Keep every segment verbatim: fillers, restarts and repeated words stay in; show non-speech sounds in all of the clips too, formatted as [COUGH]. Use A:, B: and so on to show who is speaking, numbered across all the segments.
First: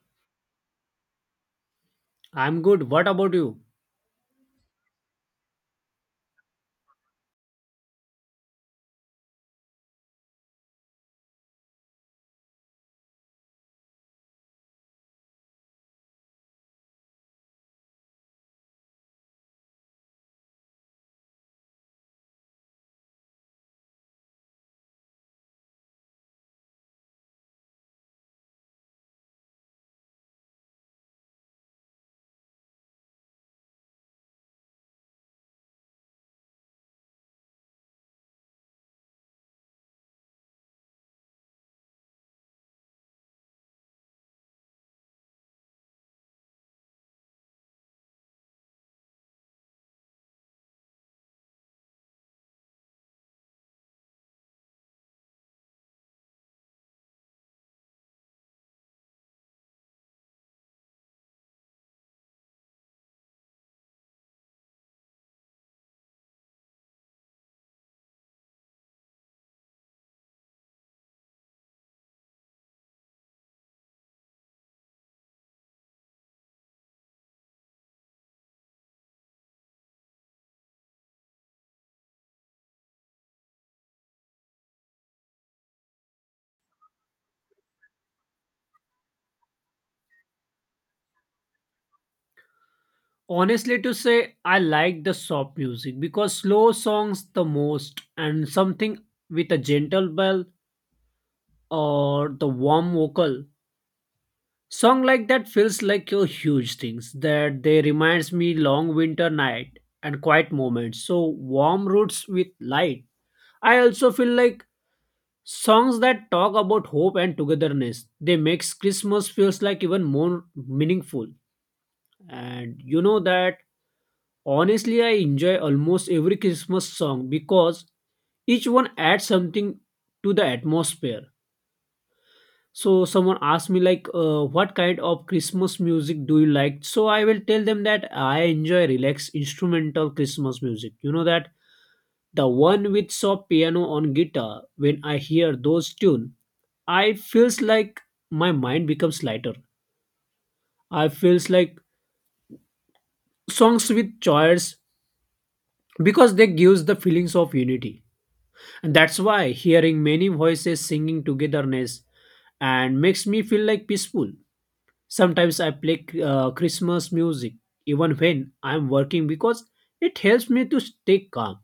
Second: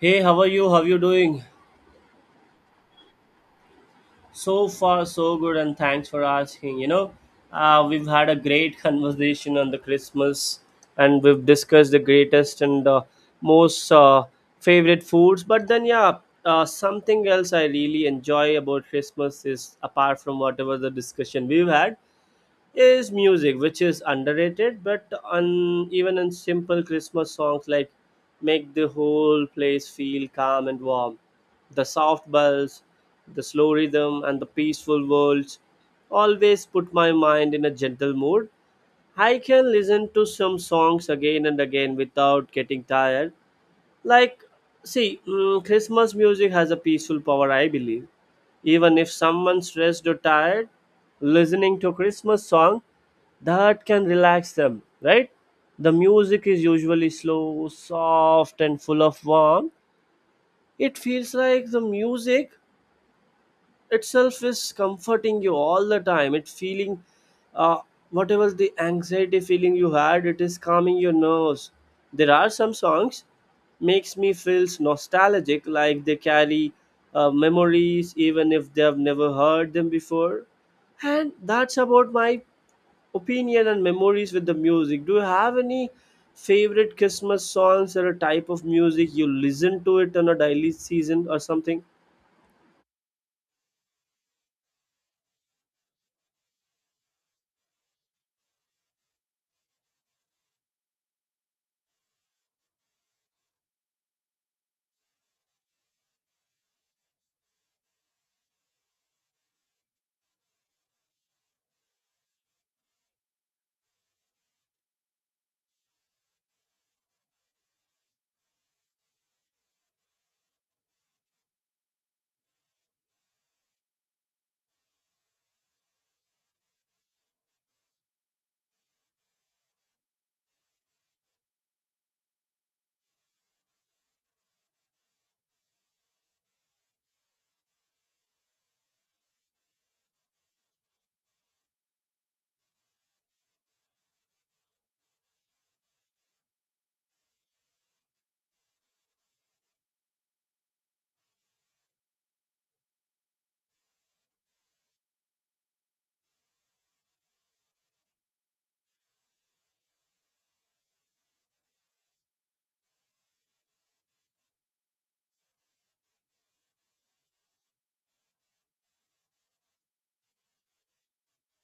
A: Hey, how are you? How you doing?
B: I'm good. What about you?
A: So far, so good, and thanks for asking. You know, uh, we've had a great [LAUGHS] conversation on the Christmas, and we've discussed the greatest and uh, most uh, favorite foods. But then, yeah, uh, something else I really enjoy about Christmas, is apart from whatever the discussion we've had, is music, which is underrated, but on even in simple Christmas songs like make the whole place feel calm and warm. The soft bells, the slow rhythm, and the peaceful words always put my mind in a gentle mood. I can listen to some songs again and again without getting tired like, see, mm, Christmas music has a peaceful power, I believe. Even if someone's stressed or tired, listening to Christmas song that can relax them, right? The music is usually slow, soft, and full of warmth. It feels like the music itself is comforting you all the time it feeling uh, whatever the anxiety feeling you had it is calming your nerves. There are some songs makes me feels nostalgic like they carry uh, memories even if they have never heard them before. And that's about my opinion and memories with the music. Do you have any favorite Christmas songs or a type of music you listen to it on a daily season or something?
B: Honestly, to say, I like the soft music because slow songs the most, and something with a gentle bell or the warm vocal. Song like that feels like your huge things that they reminds me long winter night and quiet moments. So warm roots with light. I also feel like songs that talk about hope and togetherness. They makes Christmas feels like even more meaningful. And you know that honestly, I enjoy almost every Christmas song because each one adds something to the atmosphere. So someone asked me like, uh, "What kind of Christmas music do you like?" So I will tell them that I enjoy relaxed instrumental Christmas music. You know that the one with soft piano on guitar. When I hear those tune, I feels like my mind becomes lighter. I feels like songs with choirs because they gives the feelings of unity. And that's why hearing many voices singing togetherness and makes me feel like peaceful. Sometimes I play uh, Christmas music even when I'm working because it helps me to stay calm.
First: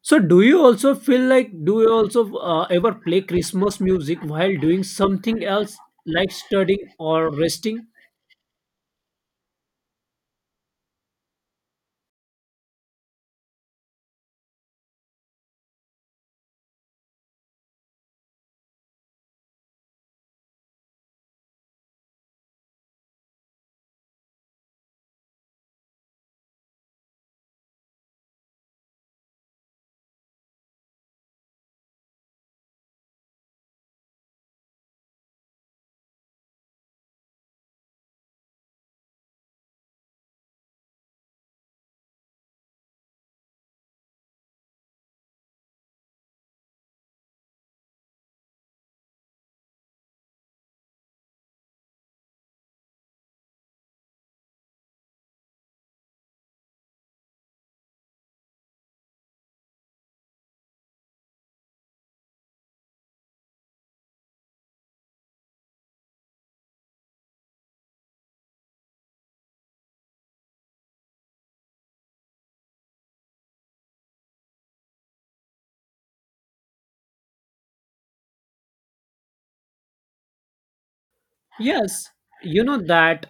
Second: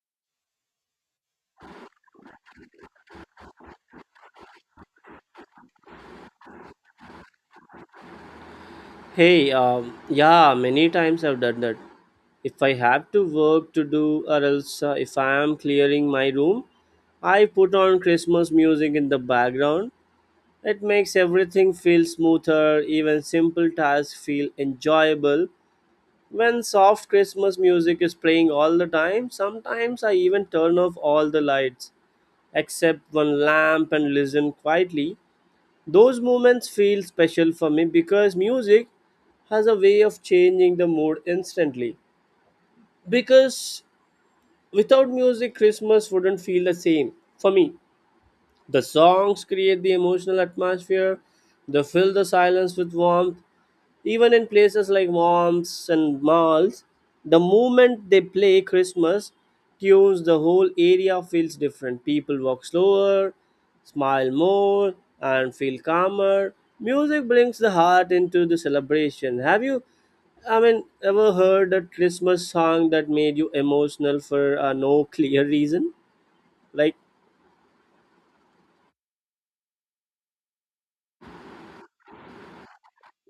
B: So do you also feel like, do you also uh, ever play Christmas music while doing something else like studying or resting?
A: Hey, um, yeah, many times I've done that. If I have to work to do, or else uh, if I am clearing my room, I put on Christmas music in the background. It makes everything feel smoother, even simple tasks feel enjoyable. When soft Christmas music is playing all the time, sometimes I even turn off all the lights except one lamp and listen quietly. Those moments feel special for me because music has a way of changing the mood instantly. Because without music, Christmas wouldn't feel the same for me. The songs create the emotional atmosphere, they fill the silence with warmth, even in places like moms and malls, the moment they play Christmas tunes, the whole area feels different. People walk slower, smile more, and feel calmer. Music brings the heart into the celebration. Have you, I mean, ever heard a Christmas song that made you emotional for uh, no [LAUGHS] clear reason? Like,
B: Yes, you know that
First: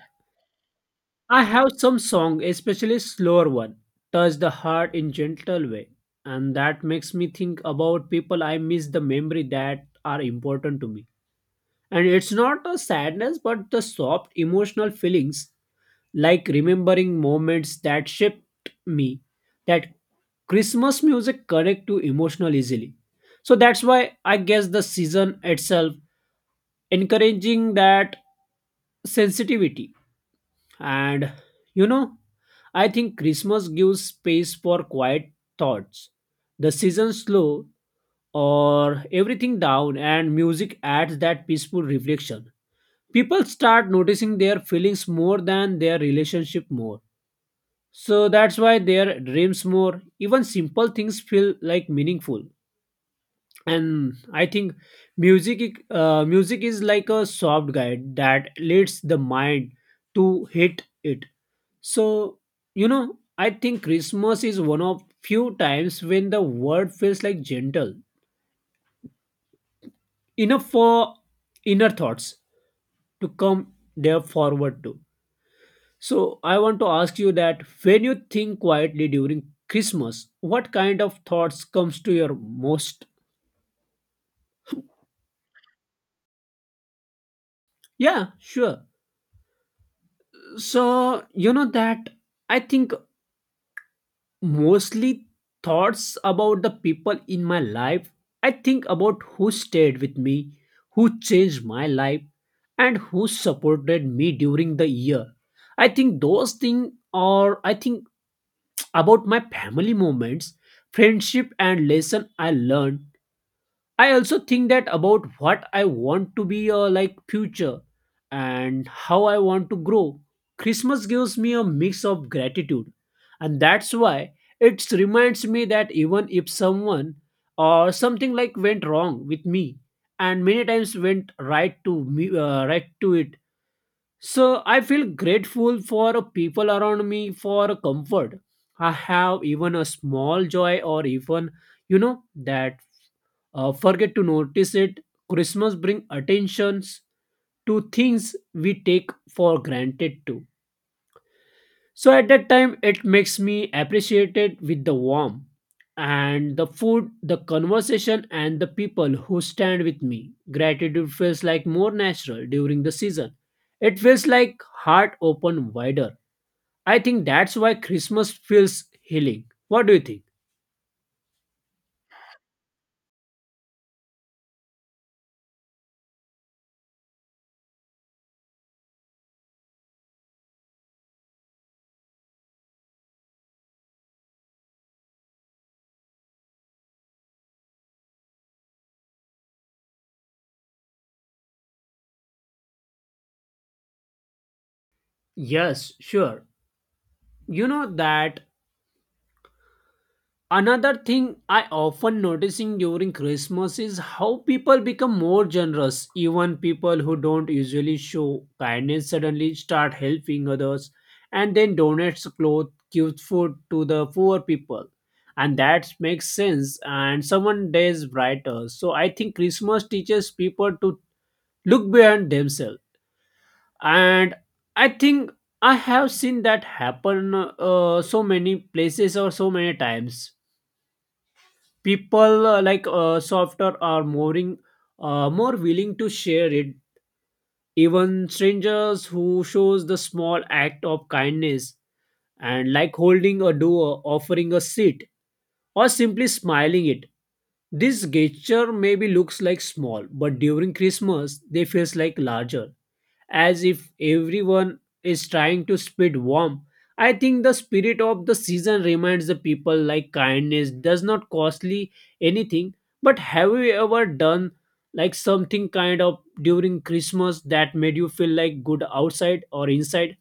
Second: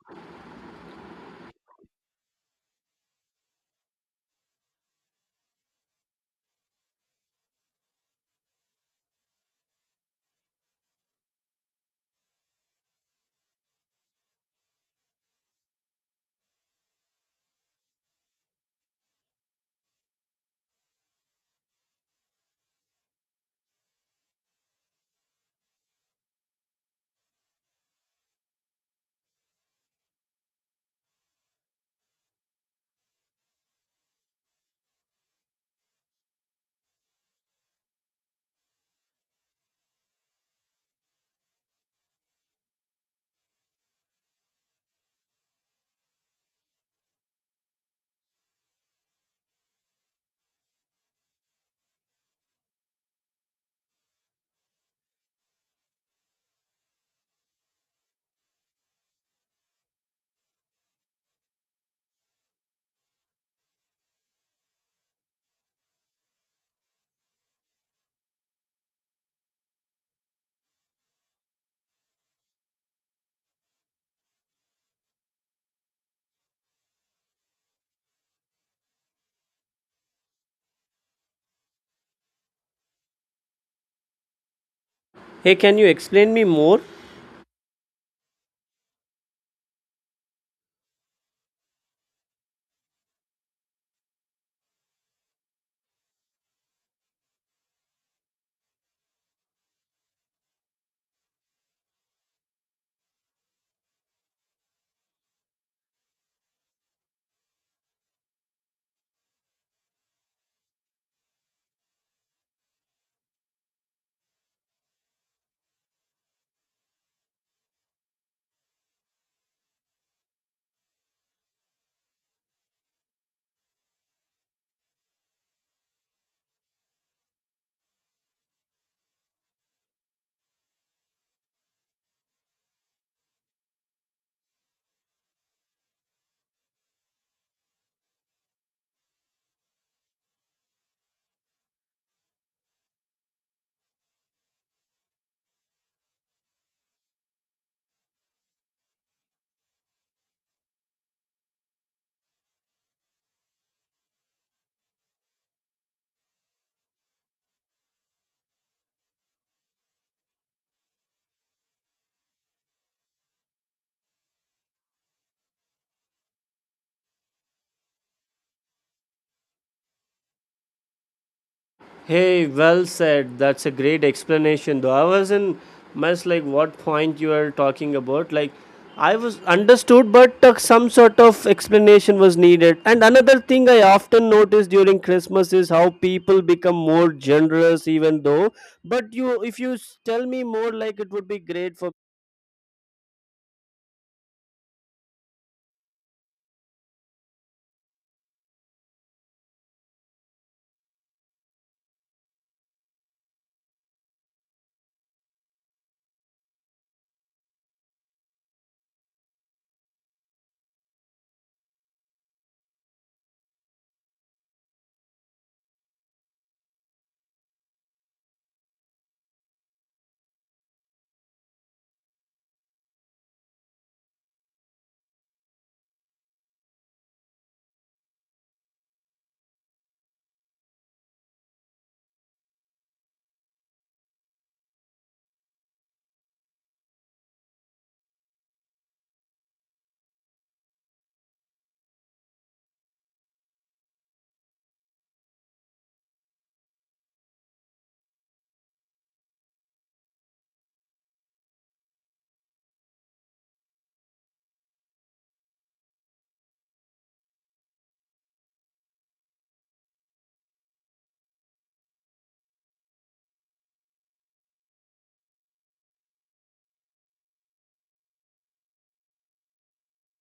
B: I have some song, especially slower one, touch the heart in gentle way, and that makes me think about people I miss, the memory that are important to me. And it's not a sadness, but the soft emotional feelings, like remembering moments that shaped me, that Christmas music connect to emotional easily. So that's why I guess the season itself encouraging that sensitivity and, you know, I think Christmas gives space for quiet thoughts. The season slow or everything down and music adds that peaceful reflection. People start noticing their feelings more than their relationship more. So that's why their dreams more, even simple things feel like meaningful. And I think music i- uh, music is like a soft guide that leads the mind to hit it. So you know, I think Christmas is one of few times when the word feels like gentle enough for inner thoughts to come there forward to. So I want to ask you that when you think quietly during Christmas, what kind of thoughts comes to your most?
A: hey, can you explain me more?
B: Yeah, sure. So you know that I think mostly thoughts about the people in my life. I think about who stayed with me, who changed my life, and who supported me during the year. I think those things are, I think about my family moments, friendship and lesson I learned. I also think that about what I want to be, uh, like future, and how I want to grow. Christmas gives me a mix of gratitude, and that's why it reminds me that even if someone or something like went wrong with me, and many times went right to me, uh, right to it. So I feel grateful for people around me for comfort. I have even a small joy or even, you know that, uh, forget to notice it. Christmas bring attentions to things we take for granted too. So at that time, it makes me appreciate it with the warmth and the food, the conversation, and the people who stand with me. Gratitude feels like more natural during the season. It feels like heart open wider. I think that's why Christmas feels healing. What do you think?
A: Hey, well said. That's a great explanation. Though I was in mess like what point you are talking about. Like I was understood, but uh, some sort of explanation was needed. And another thing I often notice during Christmas is how people become more generous, even though. But you, if you s- tell me more, like it would be great for.
B: Yes, sure. You know that another thing I often noticing during Christmas is how people become more generous. Even people who don't usually show kindness suddenly start helping others and then donates clothes, gives food to the poor people. And that makes sense and someone days brighter. So I think Christmas teaches people to look beyond themselves. And I think I have seen that happen, uh, so many places or so many times, people, uh, like uh, softer are more in- uh, more willing to share it, even strangers who shows the small act of kindness, and like holding a door, offering a seat, or simply smiling it. This gesture maybe looks like small, but during Christmas they feels like larger, as if everyone is trying to spread warmth. I think the spirit of the season reminds the people like kindness does not costly anything. But have you ever done like something kind of during Christmas that made you feel like good outside or inside?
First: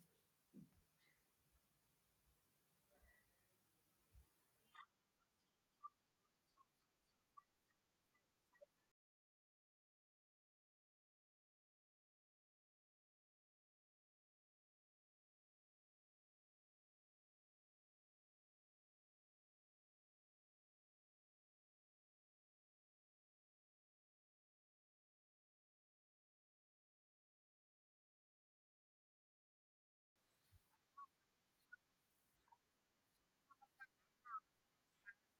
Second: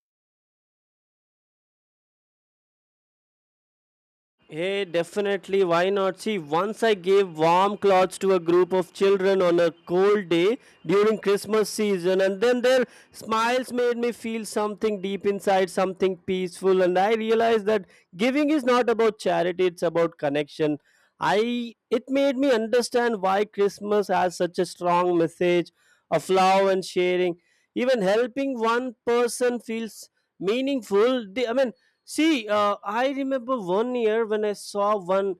A: Hey, definitely. Why not? See, once I gave warm clothes to a group of children on a cold day during Christmas season, and then their smiles made me feel something deep inside, something peaceful. And I realized that giving is not about charity, it's about connection. I It made me understand why Christmas has such a strong message of love and sharing. Even helping one person feels meaningful. The- I mean, See, uh, I remember one year when I saw one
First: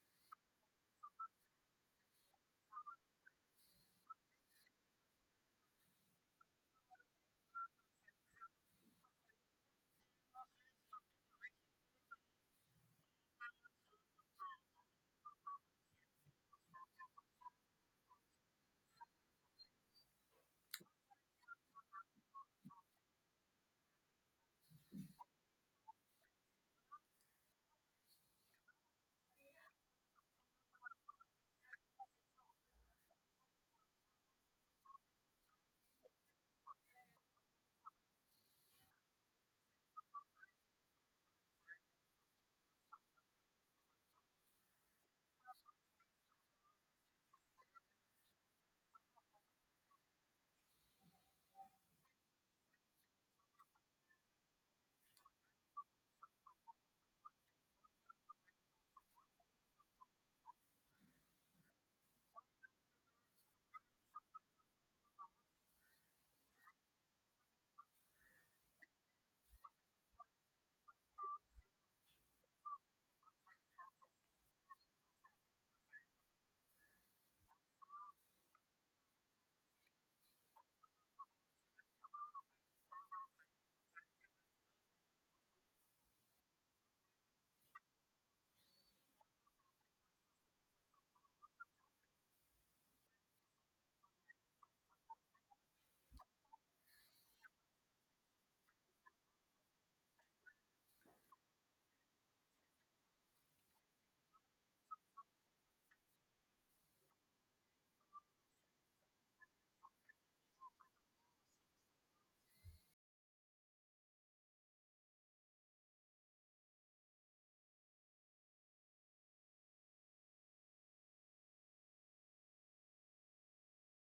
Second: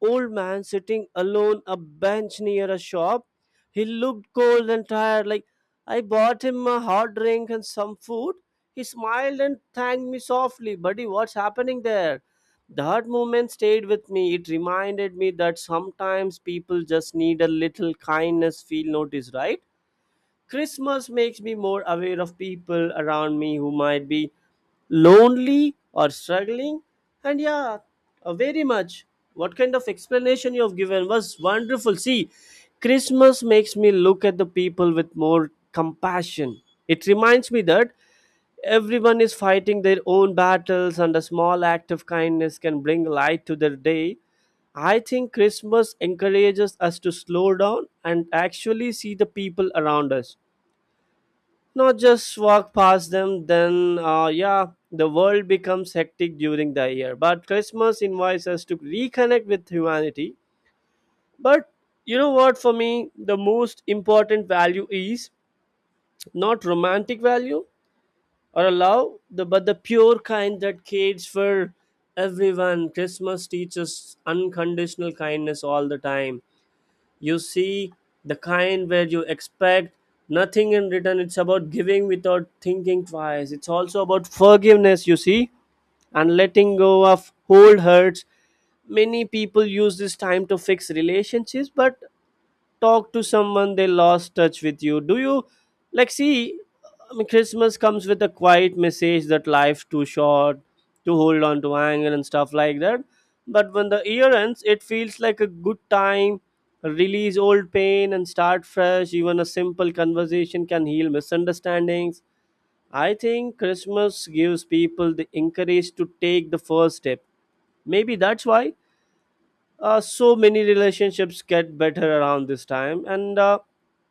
A: old man sitting alone a bench near a shop. He looked cold and tired. Like I bought him a hot drink and some food. He smiled and thanked me softly. Buddy, what's happening there? That moment stayed with me. It reminded me that sometimes people just need a little kindness, feel noticed, right? Christmas makes me more aware of people around me who might be lonely or struggling. And yeah, uh, very much, what kind of explanation you have given was wonderful. See, Christmas makes me look at the people with more compassion. It reminds me that everyone is fighting their own battles and a small act of kindness can bring light to their day. I think Christmas encourages us to slow down and actually see the people around us, not just walk past them. Then uh, yeah, the world becomes hectic during the year but Christmas invites us to reconnect with humanity. But you know what, for me the most important value is not romantic value or a love the, but the pure kind that cares for everyone. Christmas teaches unconditional kindness all the time, you see, the kind where you expect nothing in return. It's about giving without thinking twice. It's also about forgiveness, you see, and letting go of old hurts. Many people use this time to fix relationships, but talk to someone they lost touch with. You do you like see, I mean, Christmas comes with a quiet message that life too short to hold on to anger and stuff like that. But when the year ends it feels like a good time release old pain and start fresh. Even a simple conversation can heal misunderstandings. I think Christmas gives people the encourage to take the first step. Maybe that's why uh, so many relationships get better around this time. And uh,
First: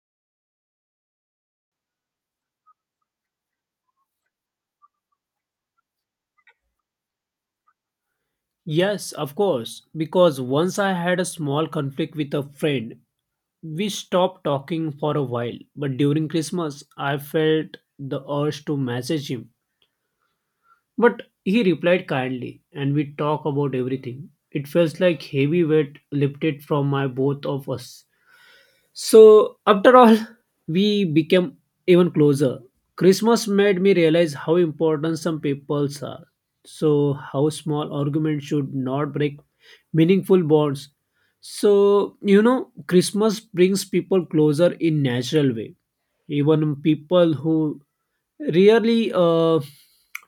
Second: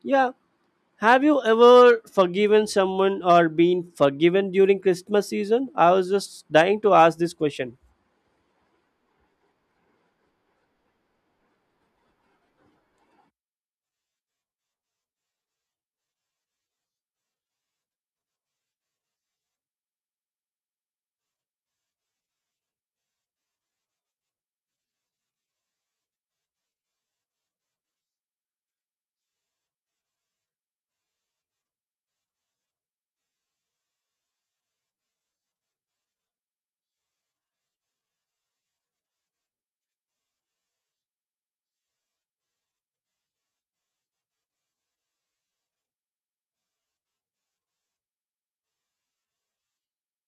A: yeah, have you ever forgiven someone or been forgiven during Christmas season? I was just dying to ask this question.
B: Yes, of course. Because once I had a small conflict with a friend. We stopped talking for a while, but during Christmas, I felt the urge to message him. But he replied kindly, and we talked about everything. It felt like heavy weight lifted from my both of us. So, after all, [LAUGHS] we became even closer. Christmas made me realize how important some peoples are. So, how small arguments should not break meaningful bonds. So, you know, Christmas brings people closer in natural way. Even people who rarely uh,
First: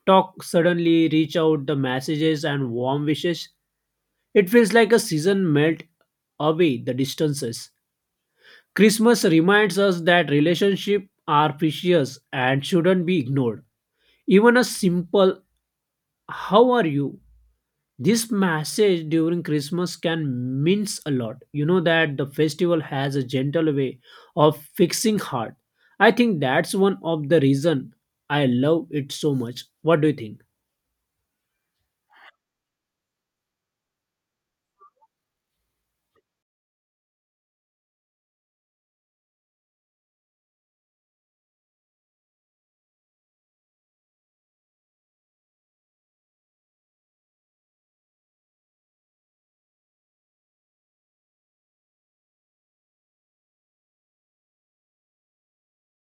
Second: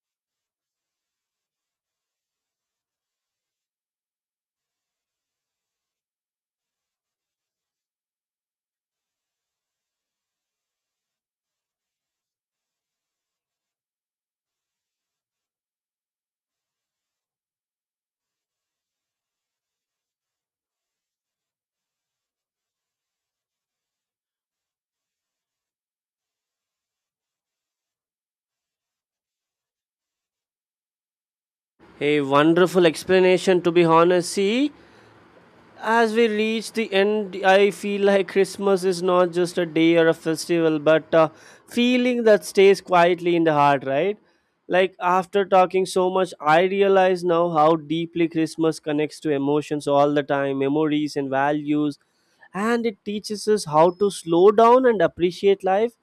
B: talk suddenly reach out the messages and warm wishes. It feels like a season melt away the distances. Christmas reminds us that relationships are precious and shouldn't be ignored. Even a simple how are you? This message during Christmas can means a lot. You know that the festival has a gentle way of fixing heart. I think that's one of the reason I love it so much. What do you think?
A: A wonderful explanation, to be honest. See, as we reach the end, I feel like Christmas is not just a day or a festival, but a feeling that stays quietly in the heart, right? Like after talking so much, I realize now how deeply Christmas connects to emotions all the time, memories and values, and it teaches us how to slow down and appreciate life.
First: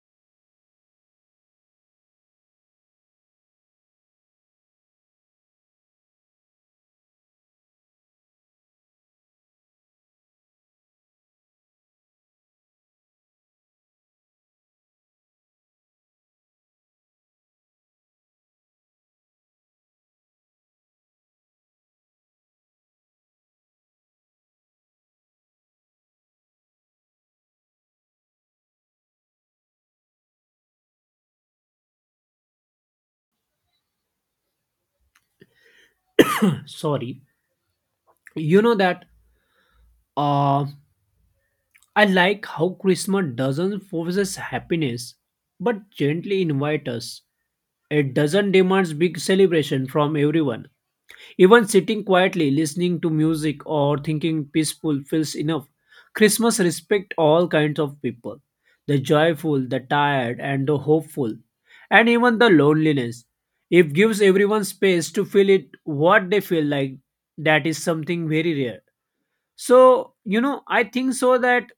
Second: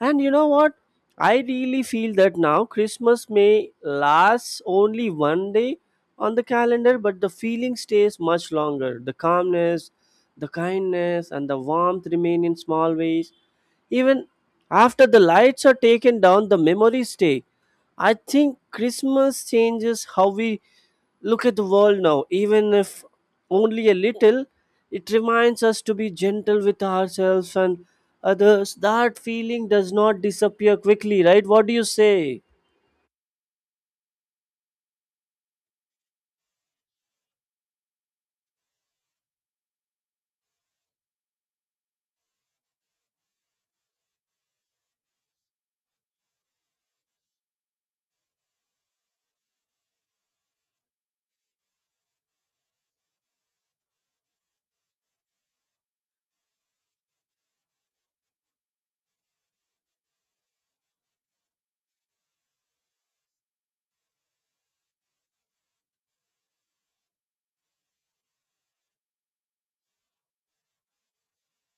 A: And you know what? I really feel that now Christmas may last only one day, on the calendar, but the feeling stays much longer. The calmness, the kindness, and the warmth remain in small ways. Even after the lights are taken down, the memories stay. I think Christmas changes how we look at the world now, even if only a little. It reminds us to be gentle with ourselves and others. That feeling does not disappear quickly, right? What do you say?
B: Sorry. You know that uh I like how Christmas doesn't force us happiness but gently invite us. It doesn't demand big celebration from everyone. Even sitting quietly, listening to music, or thinking peaceful feels enough. Christmas respects all kinds of people, the joyful, the tired, and the hopeful, and even the loneliness. It gives everyone space to feel it what they feel like. That is something very rare. So, you know, I think so that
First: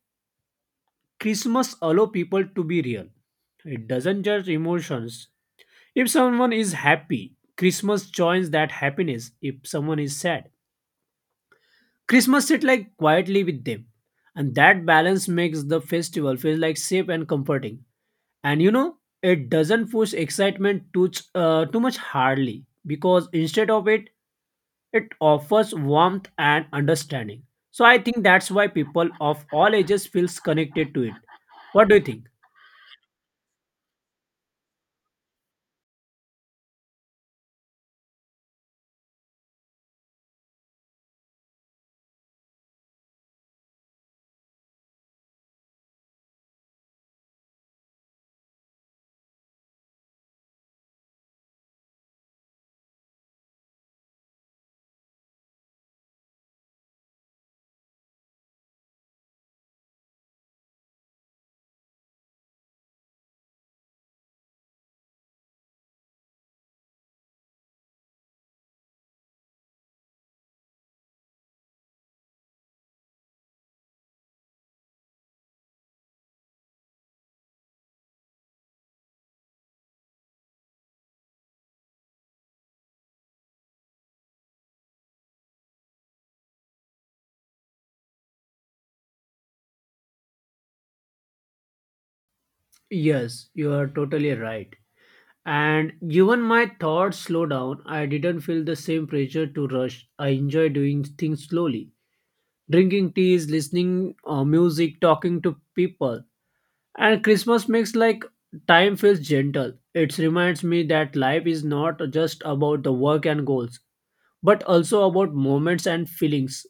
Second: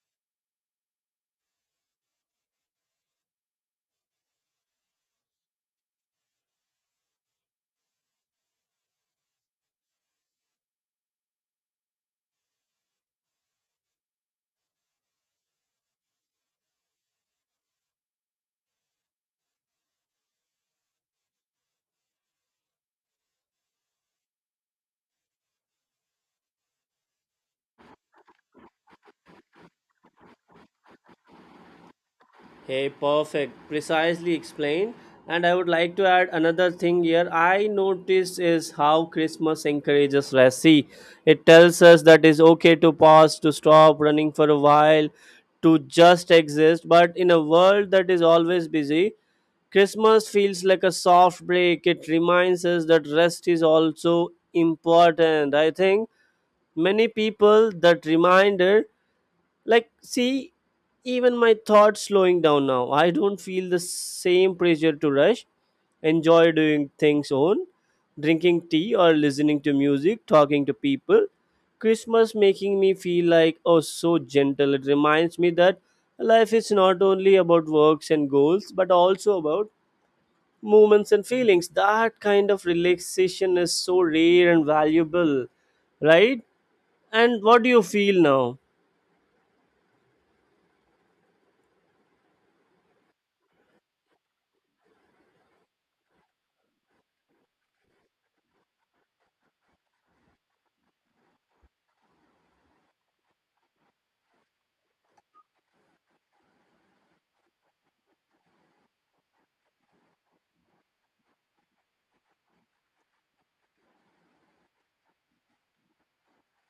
B: Christmas allow people to be real. It doesn't judge emotions. If someone is happy, Christmas joins that happiness. If someone is sad, Christmas sits like quietly with them. And that balance makes the festival feel like safe and comforting. And you know, it doesn't push excitement too, ch- uh, too much hardly, because instead of it, it offers warmth and understanding. So I think that's why people of all ages feels connected to it. What do you think?
A: Hey, perfect. Precisely explained. And I would like to add another thing here. I noticed is how Christmas encourages rest. See, it tells us that it's okay to pause, to stop running for a while, to just exist. But in a world that is always busy, Christmas feels like a soft break. It reminds us that rest is also important. I think many people that reminder like, see, even my thoughts slowing down now. I don't feel the same pressure to rush. Enjoy doing things own, drinking tea or listening to music, talking to people. Christmas making me feel like oh so gentle. It reminds me that life is not only about works and goals, but also about moments and feelings. That kind of relaxation is so rare and valuable, right? And what do you feel now?
B: Yes, you are totally right. And even my thoughts slowed down. I didn't feel the same pressure to rush. I enjoy doing things slowly. Drinking teas, listening uh, music, talking to people. And Christmas makes like time feels gentle. It reminds me that life is not just about the work and goals, but also about moments and feelings.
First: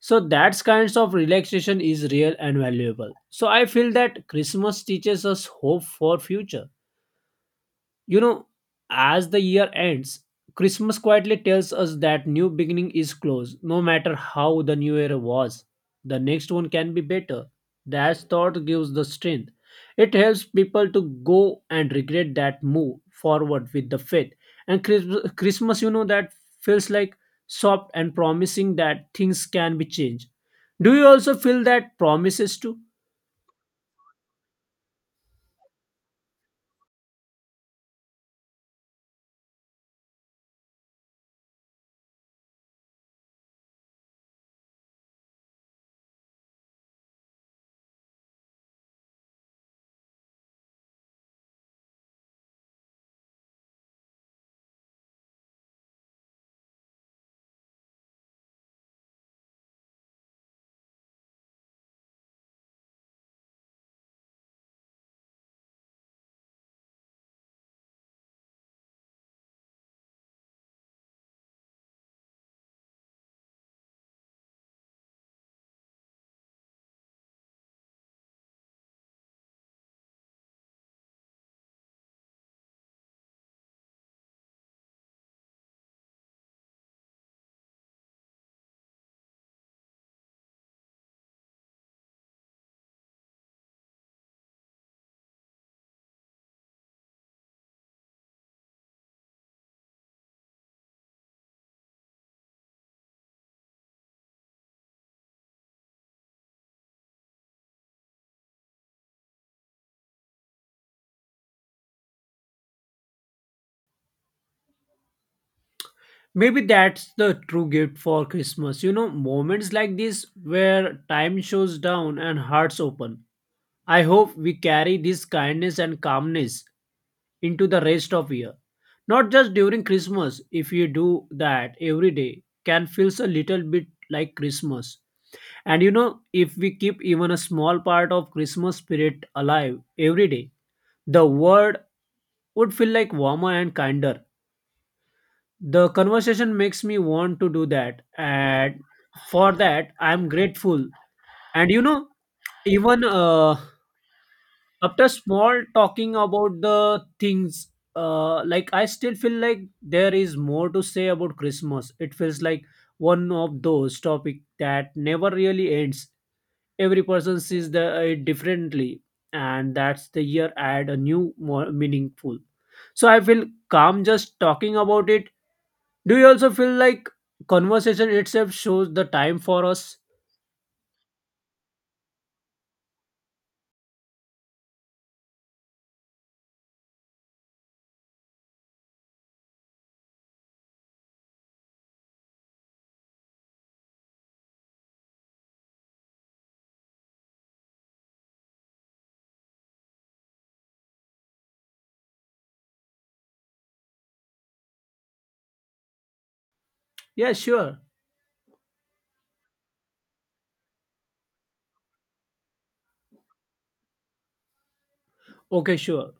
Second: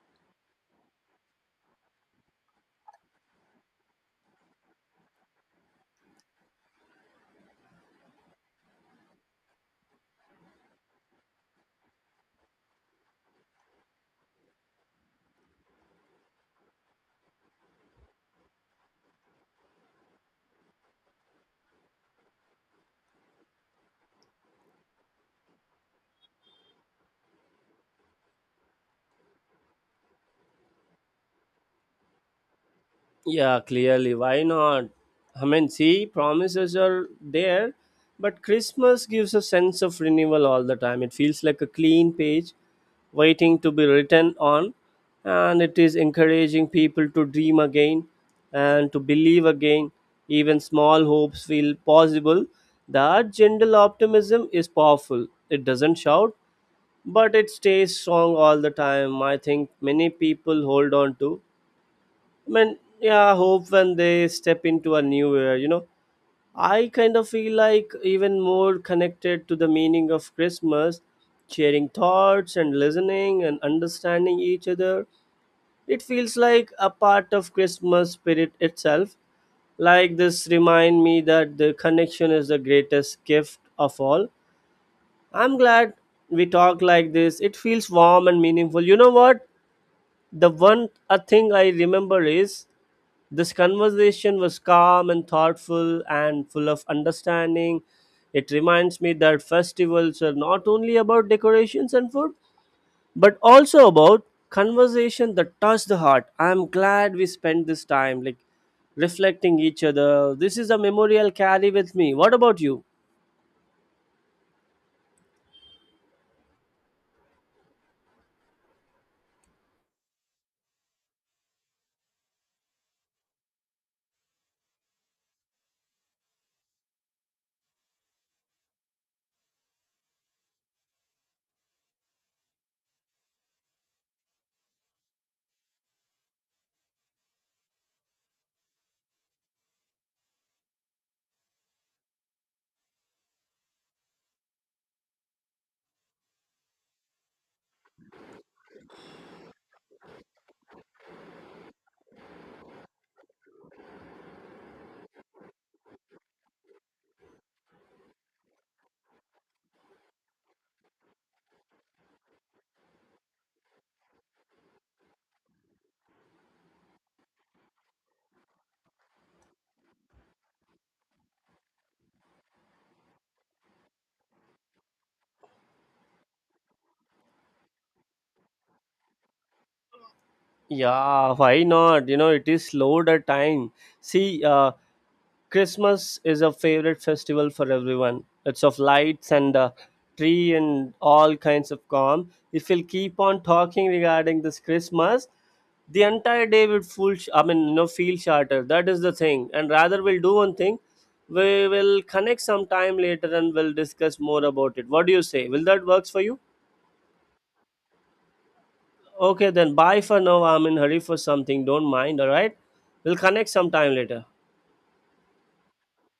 B: So that kinds of relaxation is real and valuable. So I feel that Christmas teaches us hope for future. You know, as the year ends, Christmas quietly tells us that new beginning is close. No matter how the new year was, the next one can be better. That thought gives the strength. It helps people to go and regret that move forward with the faith. And Christ- Christmas, you know, that feels like soft and promising that things can be changed. Do you also feel that promises too?
A: Yeah, clearly. Why not? I mean, see, promises are there, but Christmas gives a sense of renewal all the time. It feels like a clean page waiting to be written on, and it is encouraging people to dream again and to believe again. Even small hopes feel possible. That gentle optimism is powerful. It doesn't shout, but it stays strong all the time. I think many people hold on to. I mean, yeah, I hope when they step into a new year, you know, I kind of feel like even more connected to the meaning of Christmas, sharing thoughts and listening and understanding each other. It feels like a part of Christmas spirit itself. Like this remind me that the connection is the greatest gift of all. I'm glad we talk like this. It feels warm and meaningful. You know what? The one a thing I remember is this conversation was calm and thoughtful and full of understanding. It reminds me that festivals are not only about decorations and food, but also about conversation that touch the heart. I'm glad we spent this time like reflecting each other. This is a memory I'll carry with me. What about you?
B: Maybe that's the true gift for Christmas. You know, moments like this where time shows down and hearts open. I hope we carry this kindness and calmness into the rest of year. Not just during Christmas. If you do that every day, can feels a little bit like Christmas. And you know, if we keep even a small part of Christmas spirit alive every day, the world would feel like warmer and kinder. The conversation makes me want to do that, and for that, I'm grateful. And you know, even uh, after small talking about the things, uh, like I still feel like there is more to say about Christmas. It feels like one of those topic that never really ends. Every person sees the, uh, it differently, and that's the year add a new more meaningful. So I feel calm just talking about it. Do you also feel like conversation itself shows the time for us?
A: Yeah, why not? You know, it is slowed at time. See, uh, Christmas is a favorite festival for everyone. It's of lights and a tree and all kinds of calm. If we'll keep on talking regarding this Christmas, the entire day would full. Sh- I mean, you know, feel shorter. That is the thing. And rather, we'll do one thing. We will connect some time later and we'll discuss more about it. What do you say? Will that works for you?
B: Yeah, sure.
A: Okay, then bye for now. I'm in hurry for something. Don't mind. All right. We'll connect some time later.
B: Okay, sure.